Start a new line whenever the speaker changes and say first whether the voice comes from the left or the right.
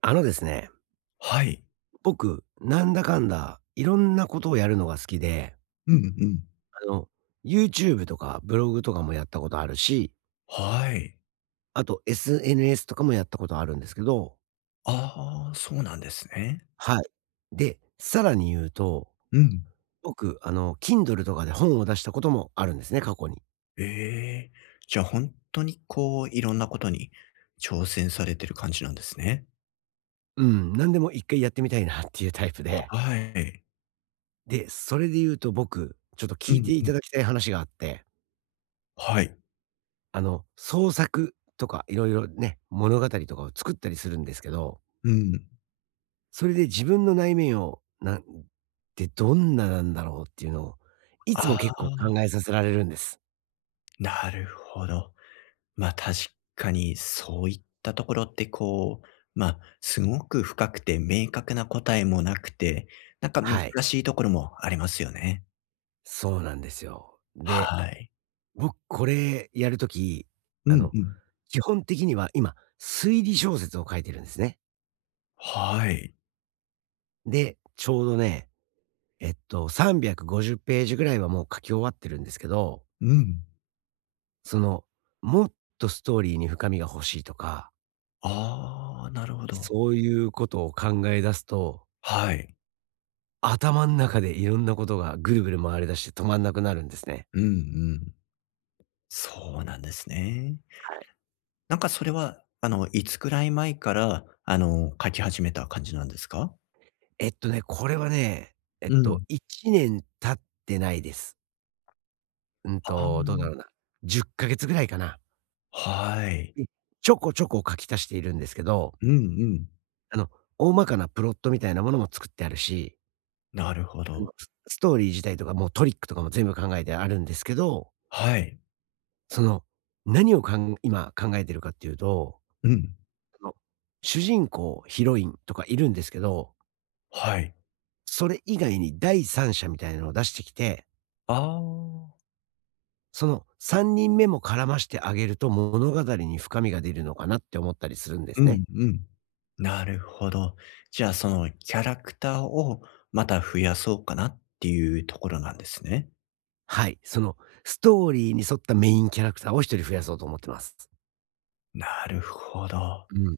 right: あのですね、
left: はい。
right: 僕、なんだかんだ、いろんなことをやるのが好きで、
left: うんうん。
right: あの、YouTube とかブログとかもやったことあるし、
left: はい。
right: あと SNS とかもやったことあるんですけど、
left: ああ、そうなんですね。
right: はい。で、さらに言うと、
left: うん。
right: 僕、Kindle とかで本を出したこともあるんですね、過去に。
left: ええ、じゃあ本当にこう、いろんなことに挑戦されてる感じなんですね。
right: うん、なんでも一回やってみたいなっていうタイプで。
left: はい。
right: で、それで言うと僕、ちょっと
left: う
right: 聞いて
left: ん
right: い
left: う
right: た
left: ん。
right: だきたい話があって、
left: はい。
right: 創作とかいろいろね、物語とかを作ったりするんですけど、
left: うん。
right: それで自分の内面を、なんで、どんななんだろうっていうのを、いつも
left: あ
right: 結構
left: あ、
right: 考えさせられるんです。
left: なるほど。まあ確かにそういったところってこう、まあすごく深くて明確な答えもなくて、なんか難
right: はい。
left: しいところもありますよね。
right: そうなんですよ。で、
left: はい。
right: 僕これやるとき、
left: う
right: あ
left: ん
right: の、
left: うん。
right: 基本的には今、推理小説を書いてるんですね。
left: はい。
right: で、ちょうどね、350ページぐらいはもう書き終わってるんですけど、
left: うん。
right: その、もっとストーリーに深みが欲しいとか、
left: ああ、なるほど。
right: そういうことを考え出すと、
left: はい。
right: 頭ん中でいろんなことがぐるぐる回り出して止まんなくなるんですね。
left: うんうん。そうなんですね。なんかそれは、あの、いつくらい前から、あの、描き始めた感じなんですか？
right: これはね、
left: うん。
right: 1年経ってないです。うんと、どうだろう
left: あ
right: な、10ヶ月ぐらいかな。
left: あ、はい。
right: に、ちょこちょこ書き足しているんですけど、
left: うんうん。
right: あの、大まかなプロットみたいなものも作ってあるし、
left: なるほど。
right: スストーリー自体とか、もうトリックとかも全部考えてあるんですけど、
left: はい。
right: その、何をかん今考えてるかっていうと、
left: うん。
right: その、主人公、ヒロインとかいるんですけど、
left: はい。
right: それ以外に第三者みたいなのを出してきて、
left: ああ。
right: その3人目も絡ましてあげると物語に深みが出るのかなって思ったりするんで
left: う
right: すね。
left: んうん。なるほど。じゃあ、そのキャラクターをまた増やそうかなっていうところなんですね。
right: はい。そのストーリーに沿ったメインキャラクターを一人増やそうと思ってます。
left: なるほど。
right: うん。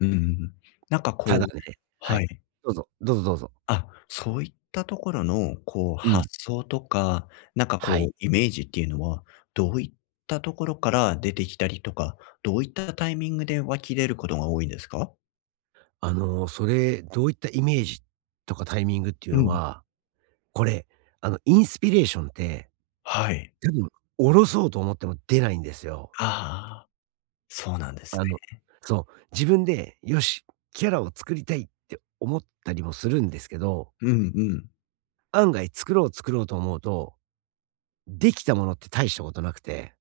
left: うんうん。なんか
right: た
left: こ
right: だ
left: う、
right: ね、は
left: は
right: い。
left: い。
right: どうぞ、どうぞ、どうぞ。
left: あ、そういったところの、こう、
right: うん。
left: 発想とか、なんか
right: は
left: こ
right: い。
left: う、イメージっていうのは、どういったところから出てきたりとか、どういったタイミングで湧き出ることが多いんですか？
right: あの、それ、どういったイメージとかタイミングっていう
left: う
right: の
left: ん。
right: は、これ、インスピレーションって、
left: はい。
right: 多分、おろそうと思っても出ないんですよ。
left: ああ、そうなんです
right: あの、
left: ね。
right: そう、自分で、よし、キャラを作りたいって思ったりもするんですけど、
left: うんうん。
right: 案外作ろう作ろうと思うと、できたものって大したことなくて、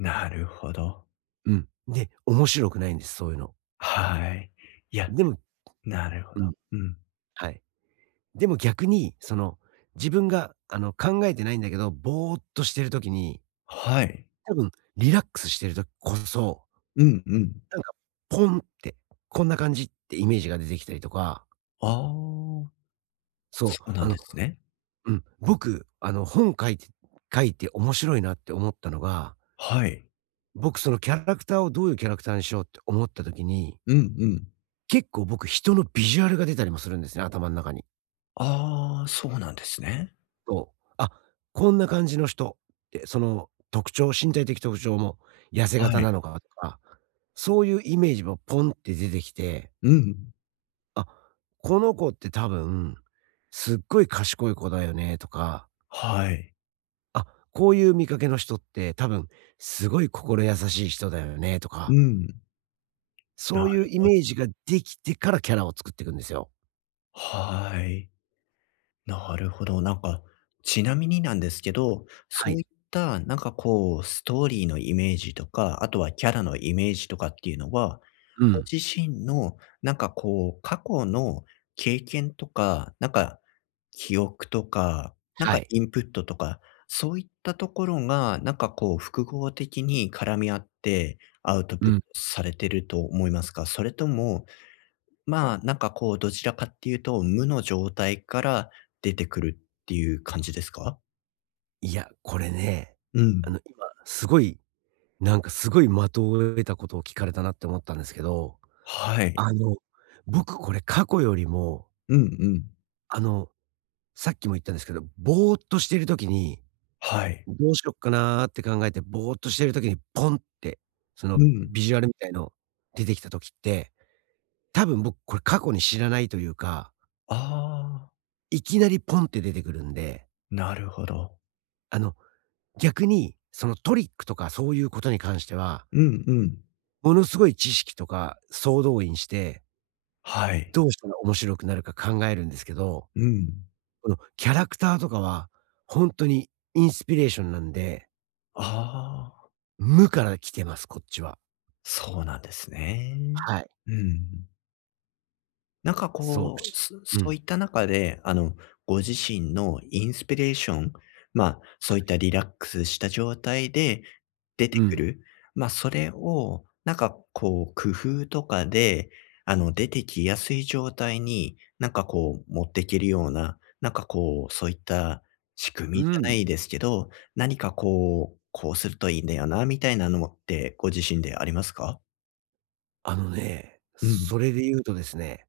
left: なるほど。
right: うん。で、面白くないんです、そういうの。
left: はい。いや、
right: でも、
left: なるほ
right: うん、
left: ど。うん。
right: はい。でも逆に、その、自分が、考えてないんだけど、ぼーっとしてる時に、
left: はい。
right: 多分リラックスしてる時こそ、
left: うんうん。
right: なんか、ポンって、こんな感じってイメージが出てきたりとか、
left: ああ、
right: そ
left: そ
right: う、
left: うな
right: あ
left: ん
right: の、
left: ですね。
right: うん、僕、本書いて面白いなって思ったのが、
left: はい。
right: 僕そのキャラクターをどういうキャラクターにしようって思った時に、
left: うんうん。
right: 結構僕人のビジュアルが出たりもするんですね、頭の中に。
left: ああ、そうなんですね。
right: そう。あ、こんな感じの人って、その特徴、身体的特徴も痩せ
left: は
right: 型
left: い。
right: なのかとか、そういうイメージもポンって出てきて、
left: うん。
right: あ、この子って多分、すっごい賢い子だよねとか、
left: はい。
right: あ、こういう見かけの人って多分すごい心優しい人だよねとか、
left: うん、
right: そ
left: な
right: ういう
left: る
right: イ
left: ほ
right: メ
left: ど。
right: ージができてからキャラを作っていくんですよ。
left: はい。なるほど。なんか、ちなみになんですけど、
right: は
left: そう
right: い。
left: いったなんかこう、ストーリーのイメージとか、あとはキャラのイメージとかっていうのは、
right: う
left: ご
right: ん。
left: 自身のなんかこう、過去の経験とか、なんか記憶とか、なんか
right: はい。
left: インプットとか、そういったところが、なんかこう、複合的に絡み合ってアウト
right: う
left: プット
right: ん。
left: されてると思いますか？それともまあ、なんかこう、どちらかっていうと、無の状態から出てくるっていう感じですか？
right: いや、これね、
left: うん。
right: 今すごい、なんかすごい的を得たことを聞かれたなって思ったんですけど、
left: はい。
right: あの、僕これ過去よりも、
left: うんうん。
right: あの、さっきも言ったんですけど、ぼーっとしてる時に
left: はい。
right: どうしよっかなって考えてぼーっとしてる時にポンって、その
left: うん。
right: ビジュアルみたいの出てきた時って、多分僕これ過去に知らないというか、
left: ああ、
right: いきなりポンって出てくるんで、
left: なるほど。
right: あの、逆にそのトリックとかそういうことに関しては、
left: うんうん。
right: ものすごい知識とか総動員して、
left: はい。
right: どうしたら面白くなるか考えるんですけど、
left: うん。
right: このキャラクターとかは、本当にインスピレーションなんで、
left: ああ、
right: 無から来てます、こっちは。
left: そうなんですね。
right: はい。
left: うん。なんか
right: そ
left: こう、そ
right: う、う
left: そう
right: ん。
left: いった中で、あの、ご自身のインスピレーション、まあ、
right: は
left: そういった
right: い。
left: リラックスした状態で出
right: う
left: てく
right: ん。
left: る、まあ、それを、なんかこう、工夫とかで、あの、出てきやすい状態に、なんかこう、持っていけるような、なんかこう、そういった仕組
right: う
left: みじゃな
right: ん。
left: いですけど、何かこう、こうするといいんだよな、みたいなのってご自身でありますか？
right: あのね、
left: うん。
right: それで言うとですね、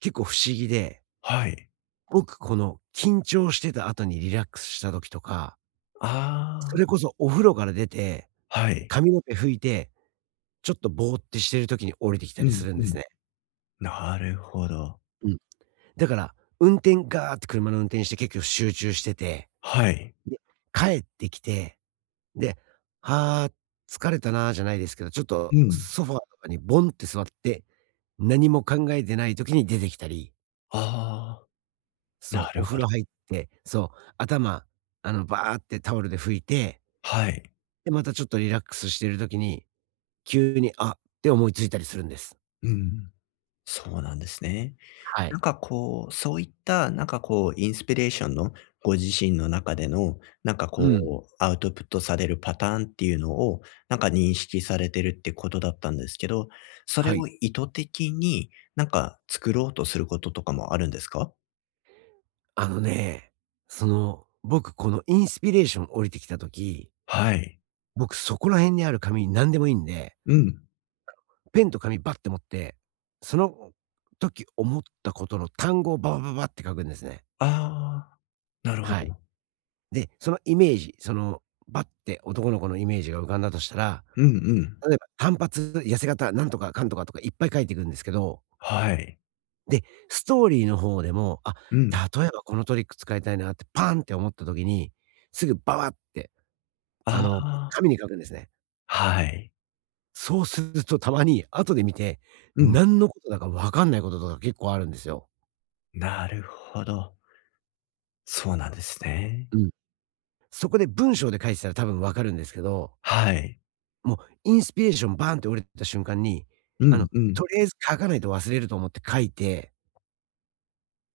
right: 結構不思議で、
left: はい。
right: 僕この緊張してた後にリラックスした時とか、そ
left: あ
right: れこそお風呂から出て、
left: あ、はい。
right: 髪の毛拭いて、ちょっとぼーってしてる時に降りてきた
left: う
right: りす
left: ん
right: るん
left: う
right: です
left: ん。
right: ね。
left: なるほど。
right: うん。だから、運転ガーって車の運転して結構集中してて、
left: はい。
right: で、帰ってきて、で、「はあ、疲れたな」じゃないですけど、ちょっと
left: うん。
right: ソファーとかにボンって座って、何も考えてない時に出てきたり、
left: ああ、な
right: そう、
left: る
right: お
left: ほ
right: 風呂入っ
left: ど。
right: て、そう、頭、バーってタオルで拭いて、
left: はい。
right: で、またちょっとリラックスしてる時に、急に、あって思いついたりするんです。
left: うん。そうなんですね。
right: は
left: なん
right: い。
left: かこう、そういったなんかこう、インスピレーションのご自身の中での、なんか
right: う
left: こ
right: ん。
left: う、アウトプットされるパターンっていうのを、なんか認識されてるってことだったんですけど、それ
right: はい。
left: を意図的になんか作ろうとすることとかもあるんですか？
right: あのね、その、僕このインスピレーション降りてきた時、
left: はい。
right: 僕そこら辺にある紙何でもいいんで、
left: うん。
right: ペンと紙バッて持って、その時思ったことの単語をババババって書くんですね。
left: ああ、なるほ
right: はい。
left: ど。
right: で、そのイメージ、その、バッて男の子のイメージが浮かんだとしたら、
left: うんうん。
right: 例えば単発、痩せ型、なんとかかんとかとかいっぱい書いていくんですけど、
left: はい。
right: で、ストーリーの方でも、あ、
left: うん。
right: 例えばこのトリック使いたいなってパンって思った時に、すぐババって、
left: ああ、
right: 紙に書くんですね。
left: はい。
right: そうするとたまに後で見て、
left: うん、
right: 何のことだかわかんないこととか結構あるんですよ。
left: なるほど。そうなんですね。
right: うん。そこで文章で書いてたら多分わかるんですけど、
left: はい。
right: もうインスピレーションバーンって折れた瞬間に、
left: うんうん。
right: とりあえず書かないと忘れると思って書いて、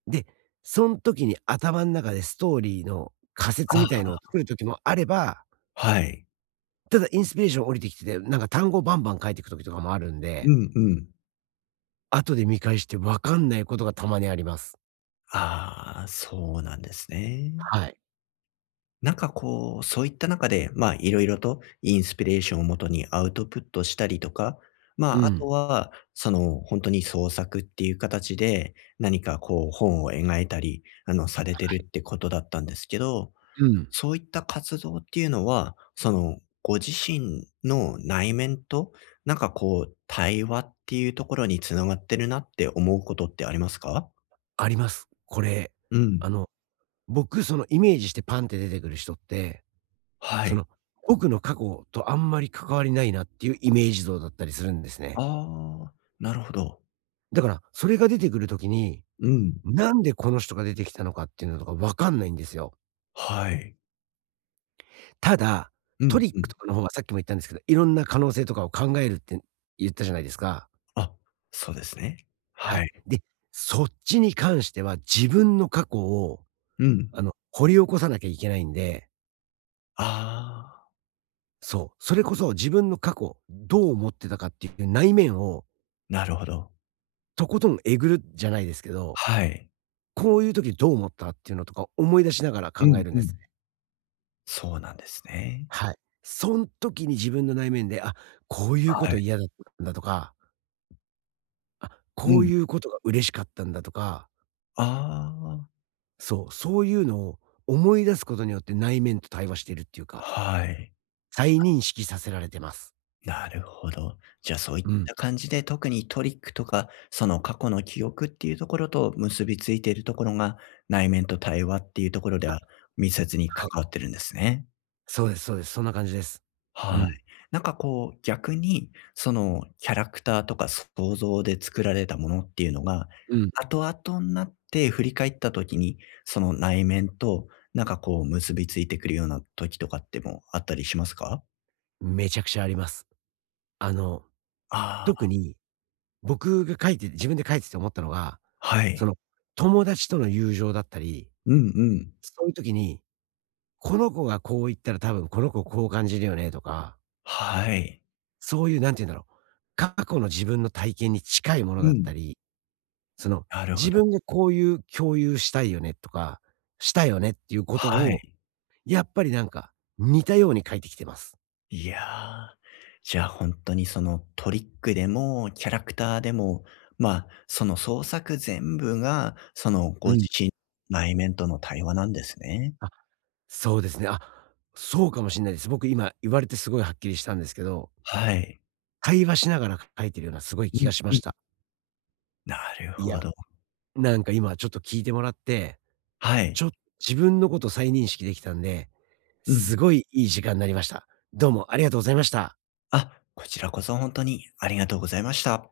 right: で、そん時に頭ん中でストーリーの仮説みた
left: あ、
right: いのを作る時もあれば、
left: はい。
right: ただインスピレーション降りてきてて、なんか単語バンバン書いてく時とかもあるん
left: う
right: で、
left: んうん。
right: 後で見返して分かんないことがたまにあります。
left: ああ、そうなんですね。
right: はい。
left: なんかこう、そういった中で、まあ、いろいろとインスピレーションをもとにアウトプットしたりとか、
right: う
left: まあ、あと
right: ん。
left: は、その、本当に創作っていう形で、何かこう本を描いたり、あの、されてるってことだったんですけど、
right: うん。
left: そういった活動っていうのは、その、ご自身の内面と、なんかこう、対話っていうところに繋がってるなって思うことってありますか？
right: あります。これ、
left: う
right: あ
left: ん。
right: の、僕そのイメージしてパンって出てくる人って、
left: は
right: そ
left: い。
right: の、僕の過去とあんまり関わりないなっていうイメージ像だったりするんですね。
left: ああ、なるほど。
right: だから、それが出てくる時に、
left: うん。
right: なんでこの人が出てきたのかっていうのとか分かんないんですよ。
left: はい。
right: ただ、
left: う
right: ト
left: ん
right: リッ
left: う
right: ク
left: ん。
right: とかの方はさっきも言ったんですけど、いろんな可能性とかを考えるって言ったじゃないですか。
left: あ、そうですね。
right: は
left: は
right: い。
left: い。
right: で、そっちに関しては自分の過去を、
left: うん。
right: 掘り起こさなきゃいけないんで、
left: ああ、
right: そう、それこそ自分の過去、どう思ってたかっていう内面を
left: なるほど。
right: とことんえぐるじゃないですけど、
left: はい。
right: こういう時どう思ったっていうのとか思い出しながら
left: う
right: 考え
left: ん
right: るん
left: う
right: です
left: ん。
right: ね。
left: そうなんですね。
right: はい。そん時に自分の内面で、あ、こういうこ
left: は
right: と
left: い。
right: 嫌だったんだとか、あ、
left: う
right: こう
left: ん。
right: いうことが嬉しかったんだとか、
left: あ
right: そう、そういうのを思い出すことによって内面と対話しているっていう
left: あ、
right: か、
left: はい。
right: 再認識させられてます。
left: なるほど。じゃあそういっ
right: うん。
left: た感じで、特にトリックとか、その過去の記憶っていうところと結びついているところが、内面と対話っていうところでは密接に
right: は
left: 関
right: い。
left: わってるんですね。
right: そうです、そうです。そんな感じです。う
left: はい。
right: ん。
left: なんかこう、逆に、そのキャラクターとか想像で作られたものっていうのが、
right: うん。
left: 後々になって振り返った時に、その内面となんかこう結びついてくるような時とかってもあったりしますか？
right: めちゃくちゃあります。あの、
left: ああ
right: 特
left: ー、
right: に僕が書いて自分で書いてて思ったのが、
left: は
right: そ
left: い。
right: の、友達との友情だったり、
left: うんうん。
right: そういう時に、この子がこう言ったら多分この子こう感じるよねとか、
left: はい。
right: そういうなんて言うんだろう、過去の自分の体験に近いもの
left: う
right: だっ
left: ん、
right: たり、その、
left: なるほ
right: 自
left: ど。
right: 分がこういう共有したいよねとか、したよねっていうこと
left: は
right: を、
left: い。
right: やっぱりなんか、似たように書いてきてます。
left: いやー、じゃあ本当にそのトリックでもキャラクターでも、まあ、その創作全部が、その
right: う
left: ご自
right: ん。
left: 身内面との対話なんですね。
right: あ、そうですね。あ、そうかもしんないです。僕今言われてすごいはっきりしたんですけど、
left: はい。
right: 会話しながら書いてるようなすごい
left: う
right: 気
left: ん
right: がしま
left: う
right: し
left: ん。
right: た。
left: なる
right: いや、
left: ほど。
right: なんか今ちょっと聞いてもらって、
left: は
right: ち
left: い。
right: ょっと自分のこと再認識できたんで、
left: う
right: す
left: ん。
right: ごいいい時間になりました。どうもありがとうございました。
left: あ、こちらこそ本当にありがとうございました。